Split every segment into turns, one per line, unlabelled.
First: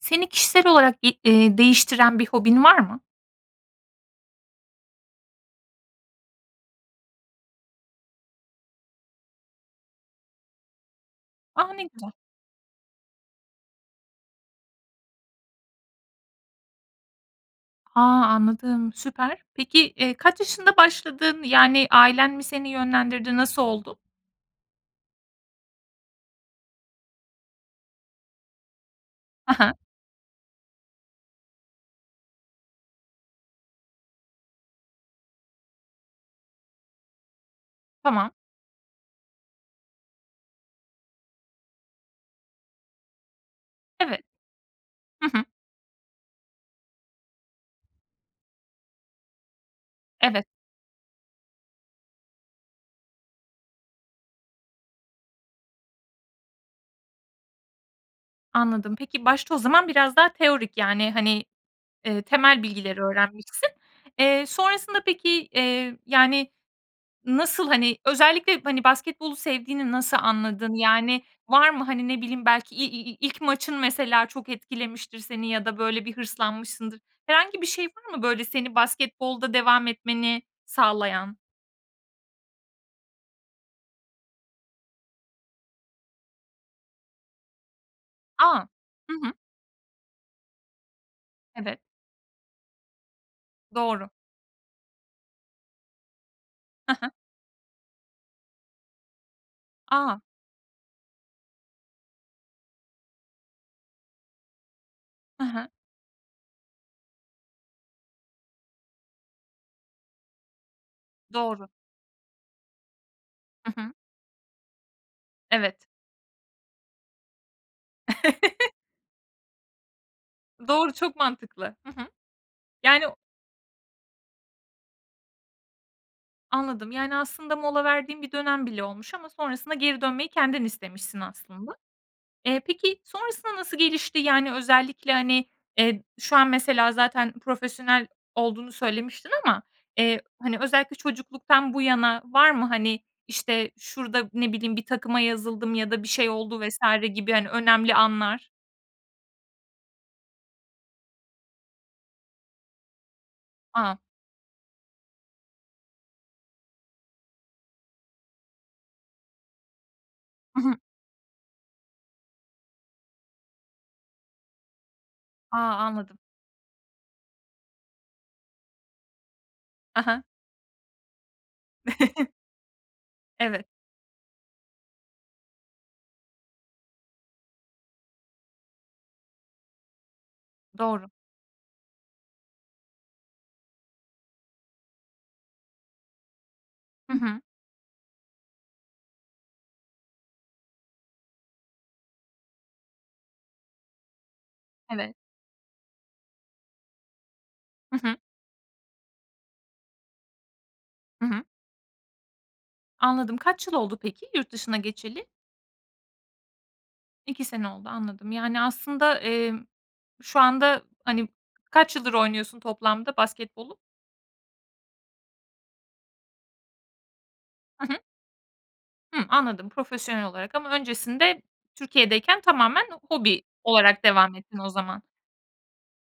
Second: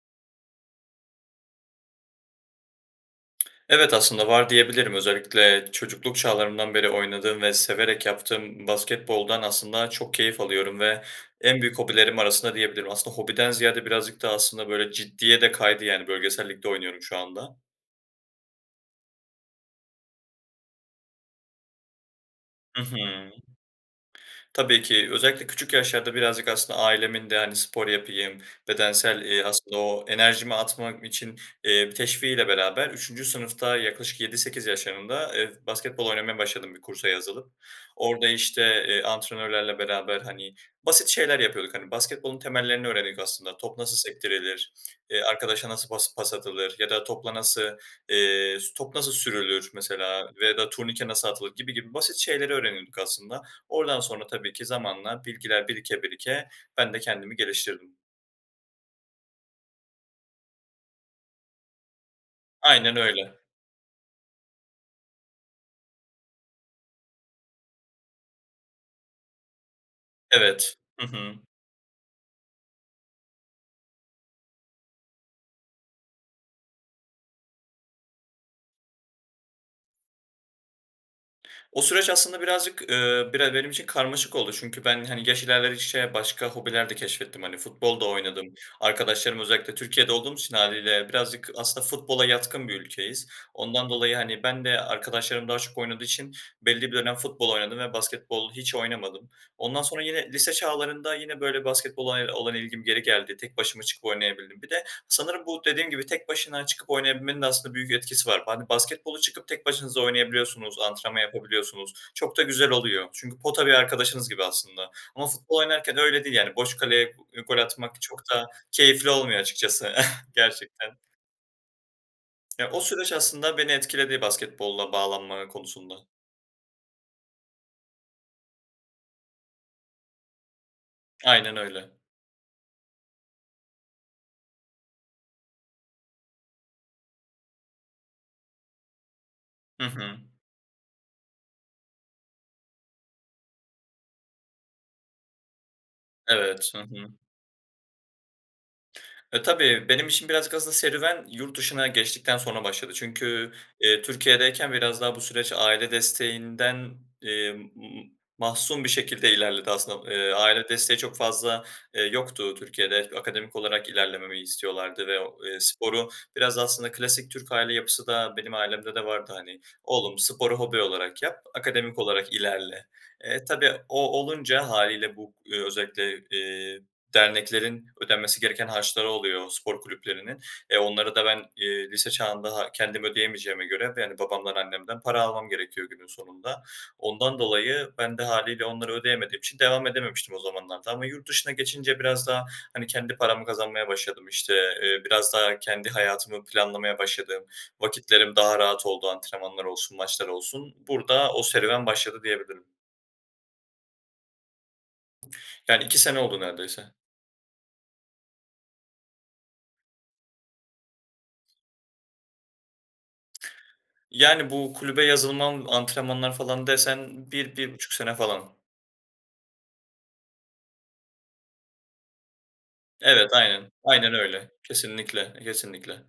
Seni kişisel olarak i eee, değiştiren bir hobin var mı?
Evet, aslında var, diyebilirim. Özellikle çocukluk çağlarımdan beri oynadığım ve severek yaptığım basketboldan aslında çok keyif alıyorum. Ve en
A,
büyük
ne güzel.
hobilerim arasında, diyebilirim. Aslında hobiden ziyade birazcık da aslında, böyle, ciddiye de kaydı. Yani bölgesel ligde oynuyorum şu anda.
A, anladım. Süper. Peki, eee, kaç yaşında başladın? Yani, ailen mi seni
Hı hı.
yönlendirdi? Nasıl oldu?
Tabii ki özellikle küçük yaşlarda birazcık aslında ailemin de, hani, spor yapayım, bedensel, eee,
Ha
asıl
ha.
o enerjimi atmak için, eee, teşviğiyle beraber 3'üncü sınıfta yaklaşık 7-8 yaşlarında, eee, basketbol oynamaya başladım bir kursa yazılıp. Orada,
Tamam.
işte, eee, antrenörlerle beraber, hani, basit şeyler yapıyorduk, hani, basketbolun temellerini öğrendik aslında. Top nasıl
Evet.
sektirilir, eee,
Hı hı.
arkadaşa nasıl pas pas atılır ya da topla nasıl, eee, s top nasıl sürülür mesela
Evet.
ve ya da turnike nasıl atılır gibi gibi basit şeyleri öğrenirdik aslında. Oradan sonra tabii ki zamanla bilgiler birike birike ben de kendimi geliştirdim.
Anladım. Peki, başta o zaman biraz daha teorik, yani, hani, eee, temel
Aynen
bilgileri
öyle.
öğrenmişsin. Eee, sonrasında, peki, eee, yani, nasıl, hani, özellikle, hani, basketbolu sevdiğini nasıl anladın?
Evet. Hı
Yani,
hı.
var mı? Hani, ne bileyim, belki i i ilk maçın mesela çok etkilemiştir seni ya da böyle bir hırslanmışsındır. Herhangi bir şey var mı? Böyle, seni basketbolda devam etmeni sağlayan?
O süreç aslında birazcık, eee, bire benim için karmaşık oldu. Çünkü ben, hani, yaş ilerledikçe başka hobiler de keşfettim hani. Futbol da oynadım.
A. Hı hı.
Arkadaşlarım, özellikle Türkiye'de olduğum için hâliyle birazcık
Evet.
aslında futbola yatkın bir ülkeyiz. Ondan
Doğru.
dolayı, hani, ben de arkadaşlarım daha çok oynadığı için belli bir
Hı hı.
dönem futbol oynadım ve basketbol hiç oynamadım. Ondan sonra
A.
yine lise çağlarında yine, böyle, basketbola, eee, olan ilgim geri geldi. Tek başıma çıkıp oynayabildim. Bir de
Hı
sanırım bu
hı.
dediğim gibi tek başına çıkıp oynayabilmenin de aslında büyük etkisi var. Hani, basketbolu tek başınıza oynayabiliyorsunuz, antrenman yapabiliyorsunuz.
Doğru.
Çok da güzel oluyor çünkü pota bir
Hı hı.
arkadaşınız gibi aslında ama futbol
Evet.
oynarken öyle değil, yani, boş kaleye gol atmak çok da keyifli olmuyor açıkçası
Doğru,
gerçekten.
çok mantıklı. Hı hı.
Ya o
Yani
süreç
o
aslında beni etkiledi basketbola bağlanma konusunda.
Anladım, yani, aslında mola verdiğin bir dönem bile olmuş ama sonrasında geri dönmeyi kendin istemişsin
Aynen
aslında.
öyle.
Eee, peki, sonrasında nasıl gelişti? Yani, özellikle, hani, eee, şu an mesela zaten profesyonel olduğunu söylemiştin ama,
Hı hı.
eee, hani, özellikle çocukluktan bu yana var mı, hani, işte, şurada ne bileyim, bir takıma yazıldım ya da bir şey oldu
Evet. Hı
vs.
hı.
gibi, hani, önemli anlar?
Eee, tabii benim için birazcık aslında serüven yurt dışına geçtikten sonra başladı. Çünkü,
A!
eee, Türkiye'deyken biraz daha bu süreç aile desteğinden, eee, m m mahsun bir şekilde ilerledi. Aslında, eee,
Hı
aile
hı.
desteği çok fazla, eee, yoktu. Türkiye'de akademik olarak ilerlememi istiyorlardı ve o
A!
i sporu
Anladım.
biraz aslında klasik Türk aile yapısı da benim ailemde de vardı, hani,
Hı
"Oğlum
hı.
sporu hobi olarak yap, akademik olarak ilerle." Eee,
Evet.
tabii o olunca hâliyle bu, eee, özellikle, eee, derneklerin ödenmesi gereken harçları oluyor spor kulüplerinin, eee,
Doğru.
onları da ben, eee, lise çağında ha kendim ödeyemeyeceğime göre ve, yani, babamdan, annemden para almam gerekiyor günün sonunda.
Hı
Ondan
hı.
dolayı ben de hâliyle onları ödeyemediğim için devam edememiştim o zamanlarda ama yurt dışına geçince biraz daha, hani, kendi paramı kazanmaya başladım, işte, eee,
Evet.
biraz daha kendi hayatımı planlamaya başladım,
Hı hı.
vakitlerim daha rahat oldu, antrenmanlar olsun, maçlar olsun
Hı
burada
hı.
o serüven başladı, diyebilirim.
Anladım. Kaç yıl oldu, peki, yurt dışına geçeli?
Yani, 2 sene oldu neredeyse.
2 sene oldu, anladım. Yani, aslında, emm, şu anda, hani, kaç yıldır oynuyorsun toplamda basketbolu?
Yani, bu kulübe yazılmam, antrenmanlar falan desen bir bir
Hı
buçuk
hı.
sene falan.
Hımm, anladım. Profesyonel olarak ama öncesinde Türkiye'deyken tamamen
Evet,
hobi
aynen.
olarak
Aynen
devam
öyle.
ettin o zaman.
Kesinlikle, kesinlikle.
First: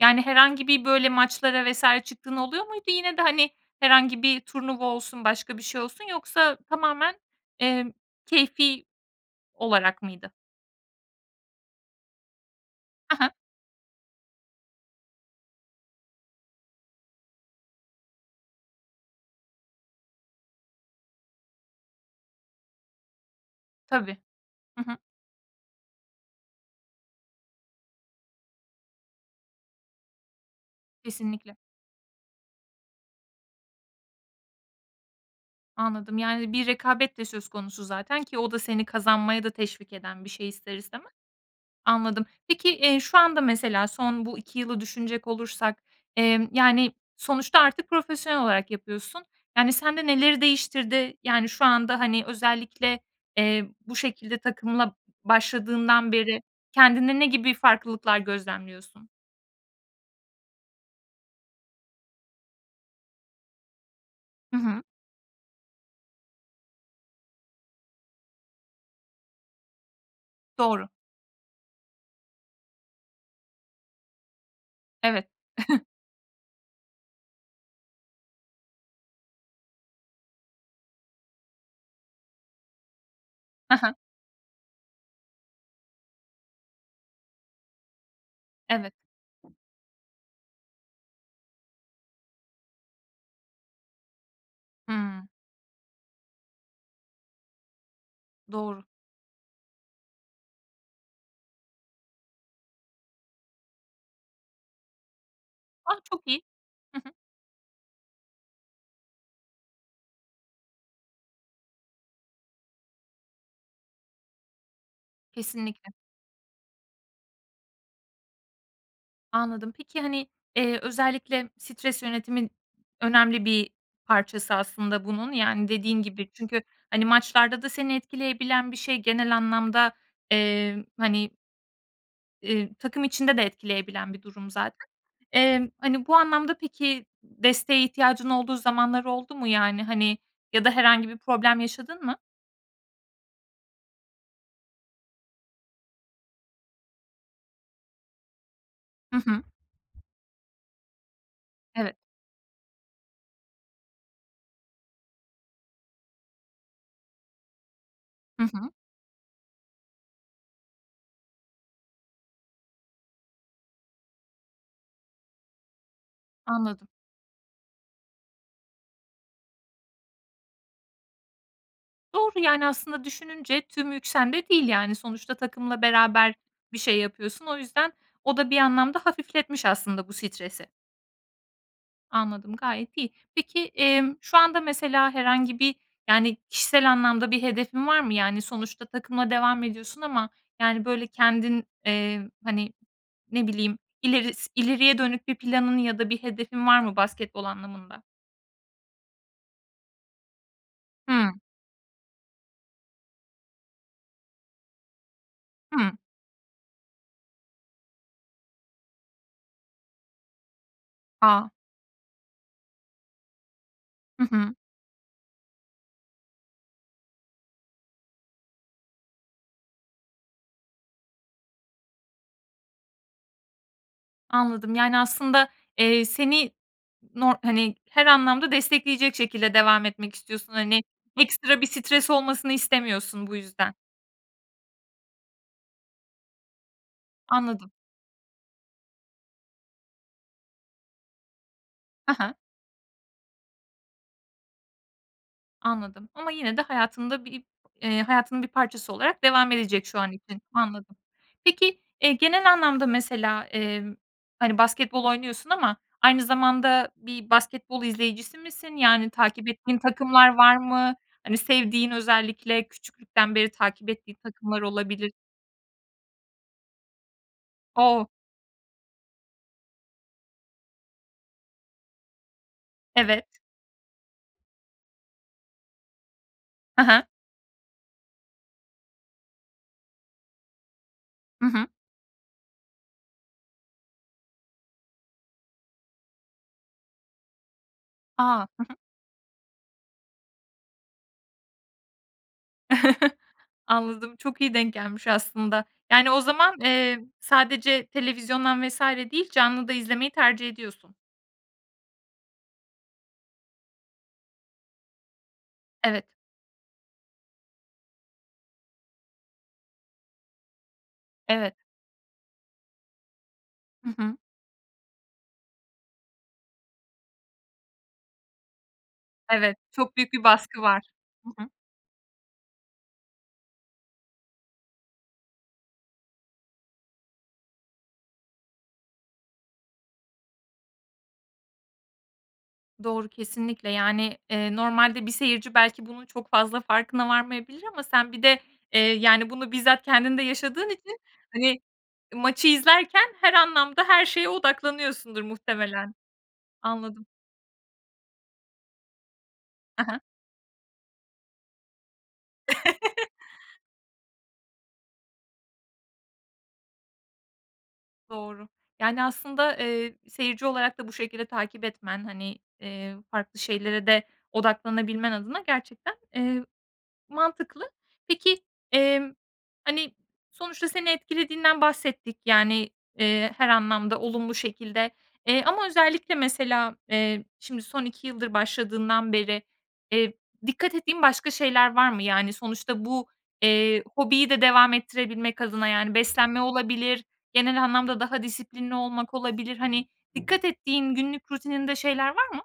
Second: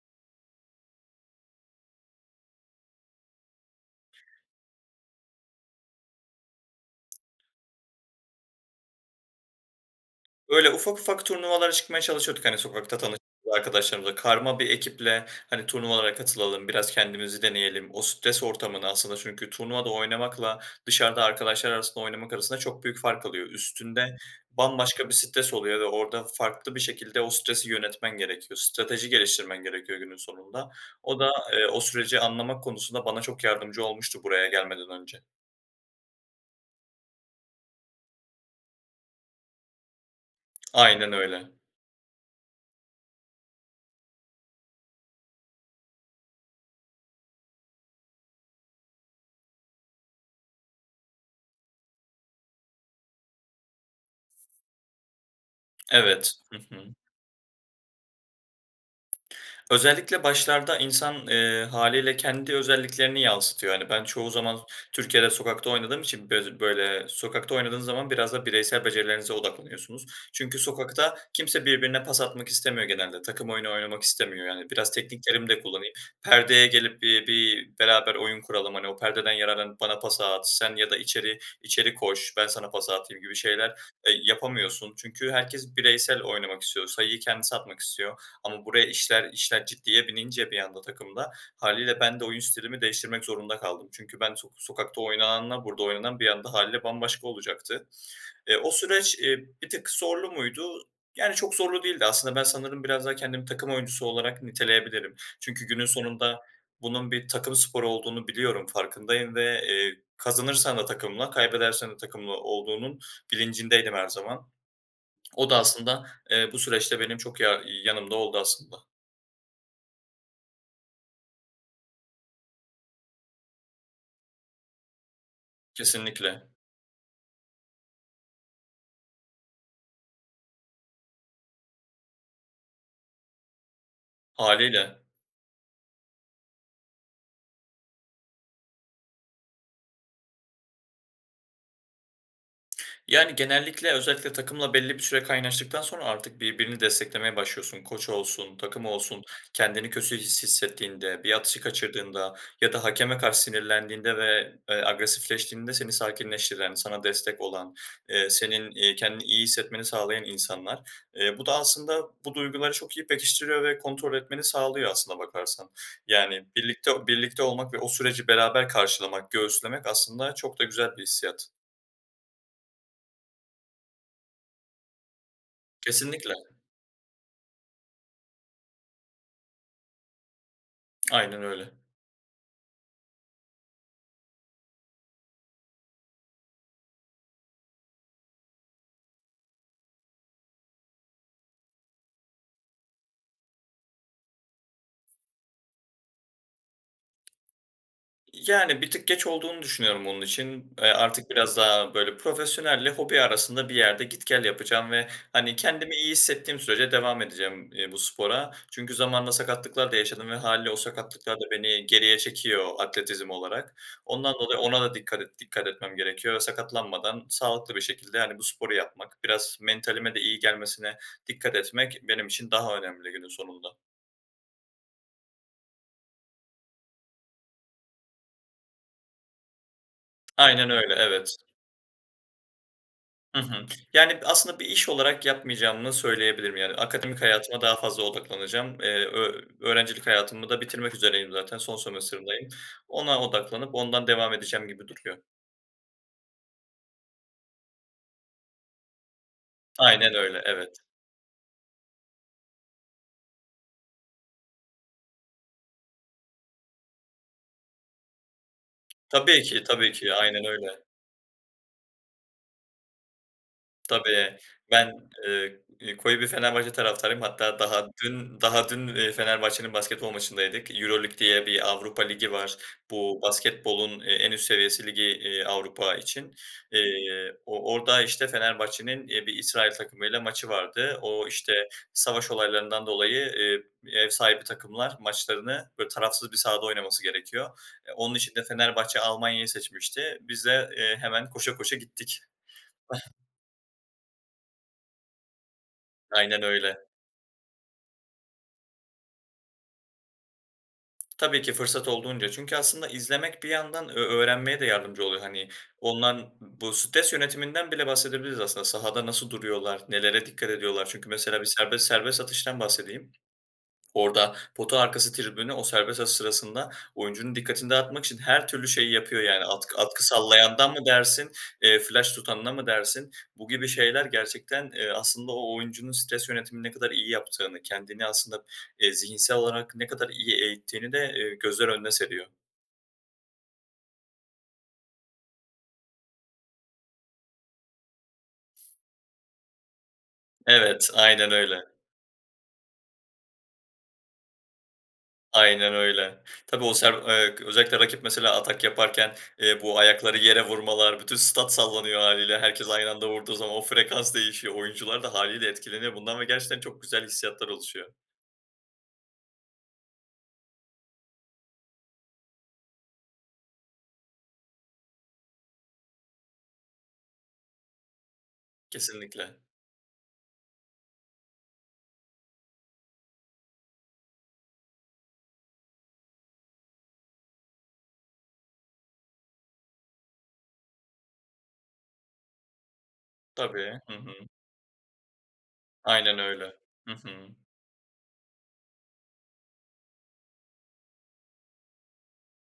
Yani herhangi bir böyle maçlara vs. çıktığın oluyor muydu yine de, hani, herhangi bir turnuva olsun, başka bir şey olsun yoksa tamamen, emm, keyfi olarak mıydı?
Böyle, ufak ufak turnuvalara çıkmaya çalışıyorduk, hani, sokakta
He he.
tanıştığımız arkadaşlarımızla. Karma bir ekiple, hani, "Turnuvalara katılalım, biraz kendimizi deneyelim." O stres ortamını aslında çünkü turnuvada oynamakla dışarıda arkadaşlar arasında oynamak arasında çok büyük fark alıyor.
Tabii.
Üstünde
Hı hı.
bambaşka bir stres oluyor ve orada farklı bir şekilde o stresi yönetmen gerekiyor, strateji geliştirmen gerekiyor günün sonunda. O da,
Kesinlikle.
eee, o süreci anlamak konusunda bana çok yardımcı olmuştu buraya gelmeden önce.
Anladım, yani, bir rekabet de söz konusu zaten ki o da seni kazanmaya da teşvik eden bir şey ister istemez.
Aynen öyle.
Anladım. Peki, eee, şu anda mesela son bu 2 yılı düşünecek olursak, emm, yani sonuçta artık profesyonel olarak yapıyorsun. Yani sende neleri değiştirdi? Yani şu anda, hani, özellikle, eee, bu şekilde takımla başladığından
Evet,
beri
hı hı.
kendinde ne gibi farklılıklar gözlemliyorsun?
Özellikle başlarda insan, eee, hâliyle kendi özelliklerini yansıtıyor. Hani, ben çoğu
Hı
zaman
hı.
Türkiye'de sokakta oynadığım için böz böyle, sokakta oynadığın zaman biraz da bireysel becerilerinize odaklanıyorsunuz. Çünkü
Doğru.
sokakta kimse birbirine pas atmak istemiyor genelde, takım oyunu oynamak istemiyor. Yani "Biraz
Evet.
tekniklerimi de kullanayım, perdeye gelip bi bir beraber oyun kuralım, hani, o perdeden yararlanıp bana pası at sen ya da içeri içeri koş ben sana pası atayım." gibi şeyler,
He he.
eee, yapamıyorsun çünkü herkes bireysel oynamak istiyor, sayıyı kendisi atmak istiyor. Ama buraya
Evet.
işler işler ciddiye binince bir anda takımda hâliyle ben de oyun stilimi değiştirmek zorunda kaldım. Çünkü ben sok sokakta
Hımm.
oynananla burada oynanan bir anda hâliyle bambaşka olacaktı. Eee, o
Doğru.
süreç, ııı, bir tık zorlu muydu, yani, çok zorlu değildi. Aslında ben sanırım biraz daha kendim takım oyuncusu olarak niteleyebilirim. Çünkü günün
Ah, çok
sonunda
iyi. Hı
bunun
hı.
bir takım sporu olduğunu biliyorum, farkındayım ve, eee, kazanırsan da takımla, kaybedersen de takımla olduğunun bilincindeydim her zaman. O da
Kesinlikle.
aslında, eee, bu süreçte benim çok yar yanımda oldu aslında.
Anladım. Peki, hani, eee, özellikle stres yönetimin önemli bir parçası aslında bunun. Yani, dediğin gibi.
Kesinlikle.
Çünkü, hani, maçlarda da seni etkileyebilen bir şey. Genel anlamda, eee, hani, ııı, takım içinde de etkileyebilen bir durum zaten.
Hâliyle.
Eee, hani, bu anlamda, peki, desteğe ihtiyacın olduğu zamanlar oldu mu yani? Hani, ya da herhangi bir problem yaşadın mı?
Yani, genellikle, özellikle takımla belli bir süre kaynaştıktan sonra artık birbirini desteklemeye başlıyorsun. Koç olsun, takım
Hı
olsun,
hı.
kendini kötü his hissettiğinde, bir atışı
Evet.
kaçırdığında ya da hakeme karşı sinirlendiğinde ve, eee, agresifleştiğinde seni sakinleştiren, sana destek olan, eee,
Hı hı.
senin, eee, kendini iyi hissetmeni sağlayan insanlar. Eee, bu da aslında bu duyguları çok iyi pekiştiriyor ve kontrol etmeni sağlıyor aslına bakarsan. Yani
Anladım.
birlikte o birlikte olmak ve o süreci beraber karşılamak, göğüslemek aslında çok da güzel bir hissiyat.
Doğru, yani, aslında düşününce tüm yük sende değil yani. Sonuçta takımla
Kesinlikle.
beraber bir şey yapıyorsun. O yüzden o da bir anlamda hafifletmiş aslında bu stresi.
Aynen öyle.
Anladım, gayet iyi. Peki, emm, şu anda mesela herhangi bir, yani, kişisel anlamda bir hedefin var mı? Yani, sonuçta takımla devam ediyorsun ama, yani, böyle, kendin, eee, hani, ne bileyim, ileris ileriye dönük bir planın ya da bir hedefin var mı basketbol anlamında?
İii, yani, bir tık geç olduğunu düşünüyorum onun için. Eee, artık
Hımm.
biraz daha, böyle, profesyonelle hobi arasında bir yerde git gel yapacağım ve, hani, kendimi
Hımm.
iyi hissettiğim sürece devam edeceğim, eee, bu spora. Çünkü zamanında sakatlıklar da yaşadım ve hâliyle o sakatlıklar da
A.
beni geriye çekiyor atletizm olarak.
Hı
Ondan
hı.
dolayı ona da dikkat et dikkat etmem gerekiyor. Sakatlanmadan sağlıklı bir şekilde, hani, bu sporu yapmak, biraz mentalime de iyi gelmesine dikkat etmek benim için daha önemli günün sonunda.
Anladım. Yani, aslında, eee, seni nor hani, her anlamda destekleyecek şekilde devam etmek istiyorsun.
Aynen
Hani,
öyle, evet.
ekstra bir stres olmasını istemiyorsun bu
Hı hı.
yüzden.
Yani aslında bir iş olarak yapmayacağımı söyleyebilirim. Yani, akademik hayatıma
Anladım.
daha fazla odaklanacağım. Eee, ö öğrencilik hayatımı da bitirmek üzereyim zaten. Son
He he.
sömestiririmdeyim. Ona odaklanıp ondan devam edeceğim gibi duruyor.
Anladım. Ama yine de hayatında bir eee, hayatının bir parçası olarak devam edecek şu an
Aynen öyle,
için.
evet.
Anladım. Peki, eee, genel anlamda mesela, emm, hani, basketbol oynuyorsun ama aynı zamanda bir basketbol izleyicisi misin? Yani
Tabii
takip
ki,
ettiğin
tabii ki,
takımlar
aynen
var
öyle.
mı? Hani, sevdiğin, özellikle küçüklükten beri takip ettiğin
Tabii,
takımlar
ben,
olabilir.
ııı, ııı, koyu bir Fenerbahçe taraftarıyım. Hatta daha
O!
dün daha dün, eee, Fenerbahçe'nin basketbol maçındaydık. EuroLeague diye bir Avrupa Ligi var. Bu
Evet.
basketbolun, eee, en üst seviyesi ligi, iii, Avrupa için.
He he.
Eee, o orada, işte, Fenerbahçe'nin, iii, bir İsrail takımıyla maçı vardı. O,
Hı
işte,
hı.
savaş olaylarından dolayı, eee, ev sahibi takımlar maçlarını, böyle, tarafsız bir sahada oynaması gerekiyor. Eee, onun için de
A! Hı hı.
Fenerbahçe Almanya'yı seçmişti. Biz de, eee, hemen koşa koşa gittik.
Anladım, çok iyi denk gelmiş aslında. Yani, o
Aynen
zaman,
öyle.
eee, sadece televizyondan vs. değil, canlı da izlemeyi tercih ediyorsun.
Tabii ki, fırsat olduğunca çünkü aslında izlemek bir yandan ö öğrenmeye de yardımcı oluyor. Hani,
Evet.
onlar bu stres yönetiminden bile bahsedebiliriz aslında sahada nasıl duruyorlar? Nelere dikkat ediyorlar? Çünkü mesela bir
Evet.
serbest serbest atıştan bahsedeyim.
Hı hı.
Orada pota arkası tribünü, o serbest atış sırasında oyuncunun dikkatini dağıtmak için her türlü şeyi yapıyor yani.
Evet,
Atkı
çok
atkı
büyük bir baskı
sallayandan mı
var.
dersin,
Hı hı.
eee, flaş tutanına mı dersin, bu gibi şeyler gerçekten, eee, aslında o oyuncunun stres yönetimini ne kadar iyi yaptığını, kendini aslında, eee, zihinsel olarak ne kadar iyi eğittiğini de, eee, gözler önüne seriyor.
Doğru, kesinlikle, yani, eee, normalde bir seyirci belki bunun çok fazla farkına varmayabilir ama sen bir de, eee, yani, bunu bizzat kendin de yaşadığın
Evet,
için,
aynen
hani,
öyle.
maçı izlerken her anlamda her şeye odaklanıyorsundur
Aynen
muhtemelen.
öyle. Tabii, o se
Anladım.
eee, özellikle rakip mesela atak yaparken, eee, bu
He he.
ayakları yere vurmalar, bütün stat sallanıyor hâliyle. Herkes aynı anda vurduğu zaman o frekans değişiyor. Oyuncular da hâliyle etkileniyor bundan ve gerçekten çok güzel hissiyatlar oluşuyor.
Doğru, Yani, aslında, eee, seyirci olarak da bu şekilde takip etmen, hani, eee, farklı şeylere de odaklanabilmen adına gerçekten, eee, mantıklı. Peki, emm,
Kesinlikle.
hani, sonuçta seni etkilediğinden bahsettik. Yani, eee, her anlamda olumlu şekilde, eee, ama özellikle mesela, eee, şimdi son 2 yıldır başladığından beri, eee, dikkat ettiğin başka şeyler var mı? Yani, sonuçta bu,
Tabii,
eee,
hı hı.
hobiyi de devam ettirebilmek adına yani
Aynen
beslenme
öyle, hı
olabilir,
hı.
genel anlamda daha disiplinli olmak olabilir. Hani, dikkat ettiğin günlük rutininde şeyler var mı?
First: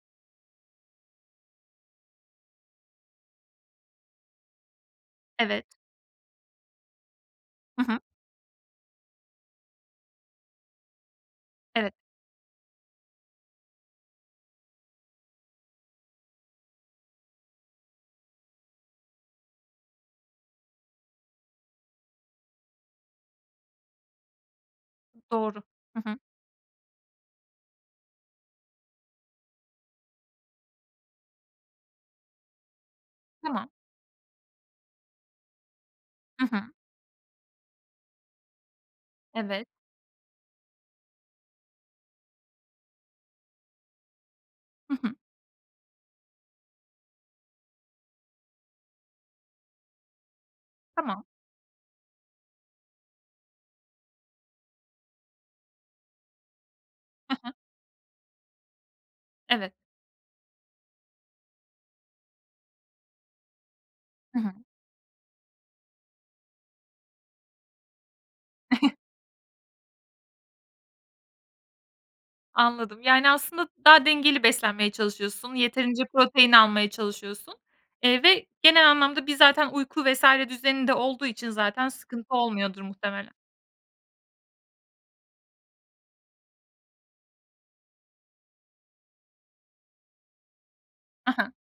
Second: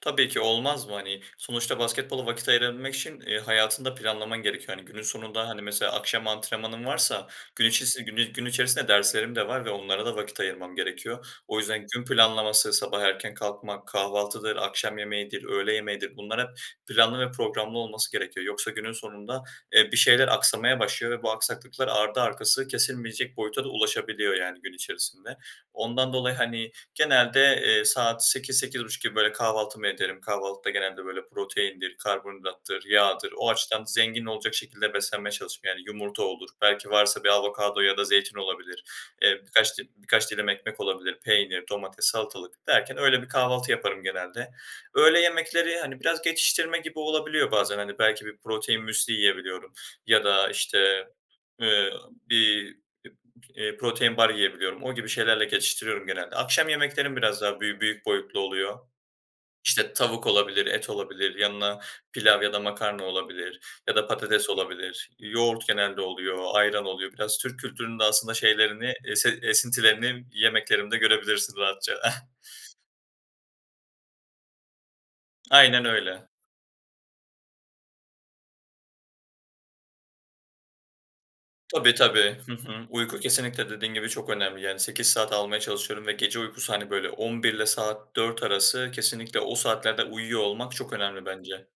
Tabii ki, olmaz mı hani? Sonuçta basketbola vakit ayırabilmek için, eee, hayatını da planlaman gerekiyor. Hani, günün sonunda, hani,
Evet.
mesela akşam antrenmanın varsa gün
Hı hı.
içisi gün gün içerisinde derslerim de var ve onlara da vakit ayırmam gerekiyor. O yüzden
Evet.
gün planlaması sabah erken kalkmak, kahvaltıdır, akşam yemeğidir, öğle yemeğidir. Bunlar hep planlı ve programlı olması gerekiyor. Yoksa günün sonunda, eee, bir şeyler aksamaya başlıyor ve bu aksaklıklar ardı arkası kesilmeyecek boyuta da ulaşabiliyor, yani, gün içerisinde.
Doğru. Hı
Ondan
hı.
dolayı, hani, genelde, eee, saat 8.00-8.30 gibi, böyle, kahvaltımı ederim. Kahvaltıda genelde, böyle, proteindir, karbonhidrattır, yağdır, o
Tamam.
açıdan zengin olacak şekilde beslenmeye çalışırım. Yani yumurta
Hı
olur,
hı.
belki varsa bir avokado ya da zeytin olabilir, eee
Evet.
birkaç dil birkaç dilim ekmek olabilir. Peynir, domates, salatalık derken öyle bir kahvaltı yaparım genelde.
Hı hı.
Öğle yemekleri, hani, biraz geçiştirme gibi olabiliyor bazen, hani, belki bir protein müsli yiyebiliyorum ya da, işte,
Tamam.
ııı, bir p eee, protein bar yiyebiliyorum. O gibi şeylerle geçiştiriyorum genelde. Akşam yemeklerim
Hı
biraz
hı.
daha büy büyük boyutlu oluyor.
Evet.
İşte, tavuk olabilir, et olabilir, yanına pilav ya da makarna olabilir ya da
Hı
patates
hı.
olabilir. Yoğurt genelde oluyor, ayran oluyor. Biraz Türk kültürünün de aslında şeylerini esin esintilerini yemeklerimde görebilirsin rahatça.
Anladım, yani, aslında daha dengeli beslenmeye çalışıyorsun,
Aynen
yeterince
öyle.
protein almaya çalışıyorsun. Eee, ve genel anlamda bir zaten uyku vs. düzeni de olduğu için zaten
Tabii,
sıkıntı
tabii. Hı
olmuyordur
hı. Uyku
muhtemelen.
kesinlikle dediğin gibi çok önemli, yani, 8 saat almaya çalışıyorum ve gece uykusu, hani, böyle, 23.00'le saat 4.00 arası kesinlikle o saatlerde uyuyor olmak çok önemli
Ha ha.
bence.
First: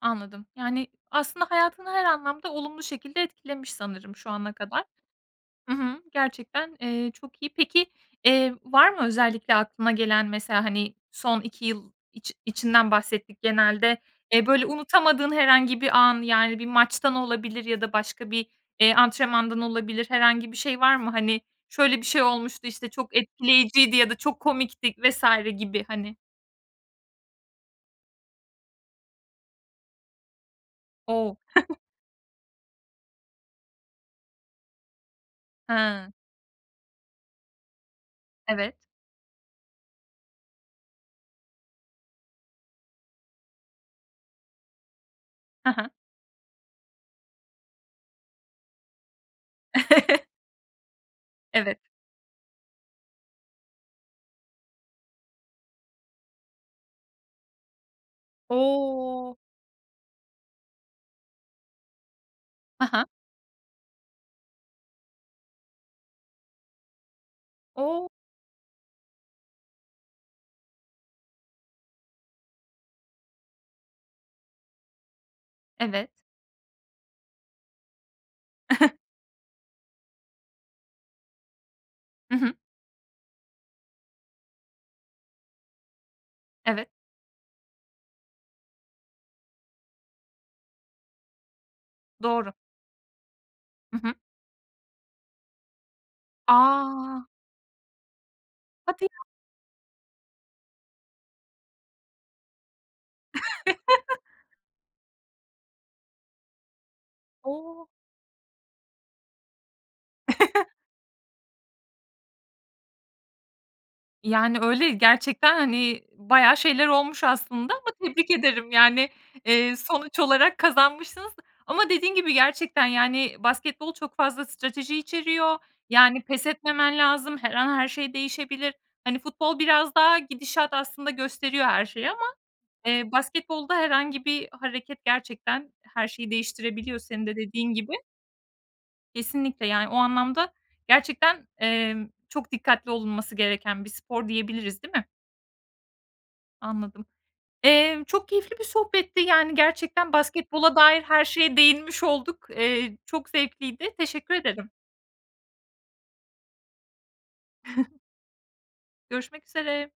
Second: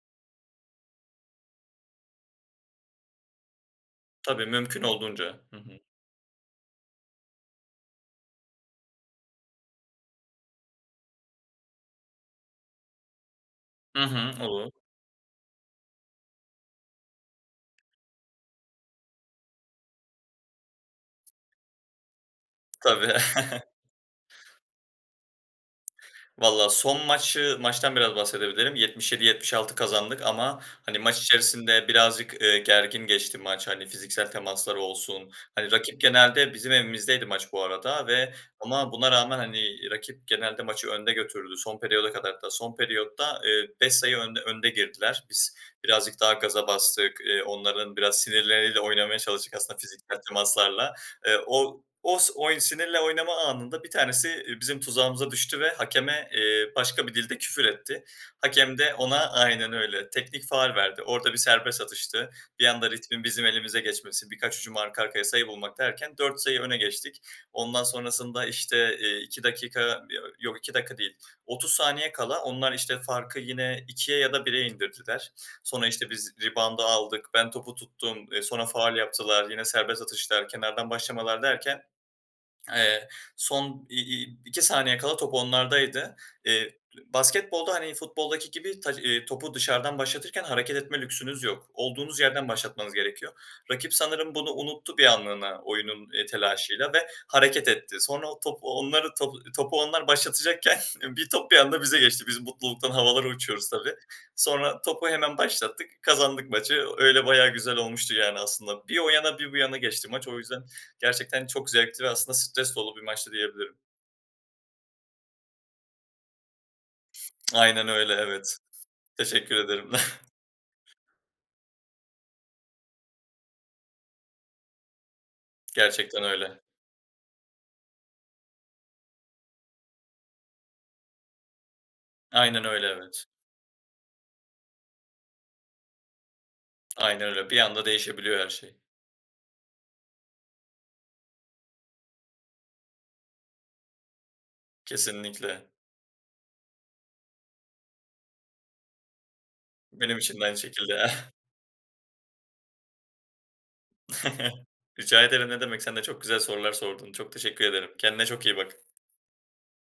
Anladım. Yani aslında hayatını her anlamda olumlu şekilde etkilemiş sanırım şu
Tabii,
ana
mümkün
kadar,
olduğunca. Hı
hı
hı.
hı, gerçekten, eee, çok iyi. Peki, eee, var mı özellikle aklına gelen mesela, hani, son 2 yıl iç içinden bahsettik genelde.
Hı hı.
Eee, böyle
Olur.
unutamadığın herhangi bir an, yani, bir maçtan olabilir ya da başka bir, eee, antrenmandan olabilir herhangi bir şey var mı? Hani, şöyle bir şey olmuştu, işte,
Tabii.
çok etkileyiciydi ya da çok komikti vs. gibi hani.
Valla son maçı maçtan biraz bahsedebilirim. 77-76 kazandık ama, hani, maç
O!
içerisinde birazcık, eee, gergin geçti maç, hani, fiziksel temasları olsun. Hani, rakip
He.
genelde, bizim evimizdeydi maç bu arada ve
Evet.
ama buna rağmen, hani, rakip genelde maçı önde götürdü. Son periyoda kadar hatta. Son periyotta, eee, 5 sayı önde önde girdiler. Biz
He he.
birazcık daha gaza bastık. Eee, onların biraz sinirleriyle oynamaya çalıştık aslında fiziksel temaslarla. Eee,
Evet.
o os oy sinirle oynama anında bir tanesi, eee, bizim tuzağımıza düştü ve hakeme, eee, başka bir dilde küfür etti. Hakem de ona,
O!
aynen öyle, teknik faul verdi. Orada bir serbest atıştı. Bir
Ha
anda
ha.
ritmin bizim elimize geçmesi, birkaç hücum arka arkaya sayı bulmak derken 4 sayı öne geçtik. Ondan
O!
sonrasında, işte, eee, 2 dakika, yo yok 2 dakika değil, 30 saniye kala onlar, işte, farkı yine 2'ye ya da 1'e indirdiler. Sonra,
Evet.
işte, biz rebound'ı aldık. Ben topu tuttum. Eee, sonra faul yaptılar. Yine serbest atışlar, kenardan başlamalar derken,
Hı hı.
eee, son i i iki saniye kala top onlardaydı. Eee,
Evet.
basketbolda, hani, futboldaki gibi taç, iii, topu dışarıdan başlatırken hareket etme lüksünüz yok. Olduğunuz yerden
Doğru.
başlatmanız gerekiyor. Rakip
Hı hı.
sanırım bunu unuttu bir anlığına oyunun, eee, telaşıyla ve
A!
hareket etti. Sonra o top
Hadi
onlar
ya.
topu topu onlar başlatacakken bir top bir anda bize geçti. Biz mutluluktan havalara uçuyoruz tabii. Sonra topu hemen başlattık. Kazandık maçı. Öyle, bayağı güzel
O!
olmuştu yani aslında. Bir o yana bir bu yana geçti maç. O yüzden gerçekten çok zevkli ve aslında stres dolu bir maçtı, diyebilirim.
Yani, öyle, gerçekten, hani, bayağı şeyler olmuş aslında
Aynen
ama
öyle,
tebrik
evet.
ederim. Yani,
Teşekkür
eee,
ederim.
sonuç olarak kazanmışsınız. Ama dediğin gibi gerçekten, yani, basketbol çok fazla strateji içeriyor. Yani,
Gerçekten
pes
öyle.
etmemen lazım. Her an her şey değişebilir. Hani, futbol biraz daha gidişat aslında gösteriyor her şeyi ama,
Aynen öyle,
eee,
evet.
basketbolda herhangi bir hareket gerçekten her şeyi değiştirebiliyor
Aynen
senin de
öyle, bir
dediğin
anda
gibi.
değişebiliyor her şey.
Kesinlikle, yani, o anlamda gerçekten, emm, çok dikkatli olunması gereken bir spor diyebiliriz, değil mi?
Kesinlikle.
Anladım. Emm, çok keyifli bir sohbetti. Yani, gerçekten
Benim için de aynı
basketbola dair
şekilde.
her şeye değinmiş olduk. Eee, çok zevkliydi, teşekkür ederim.
Rica ederim, ne demek. Sen de çok güzel sorular sordun. Çok teşekkür ederim. Kendine çok iyi bak.
Görüşmek üzere.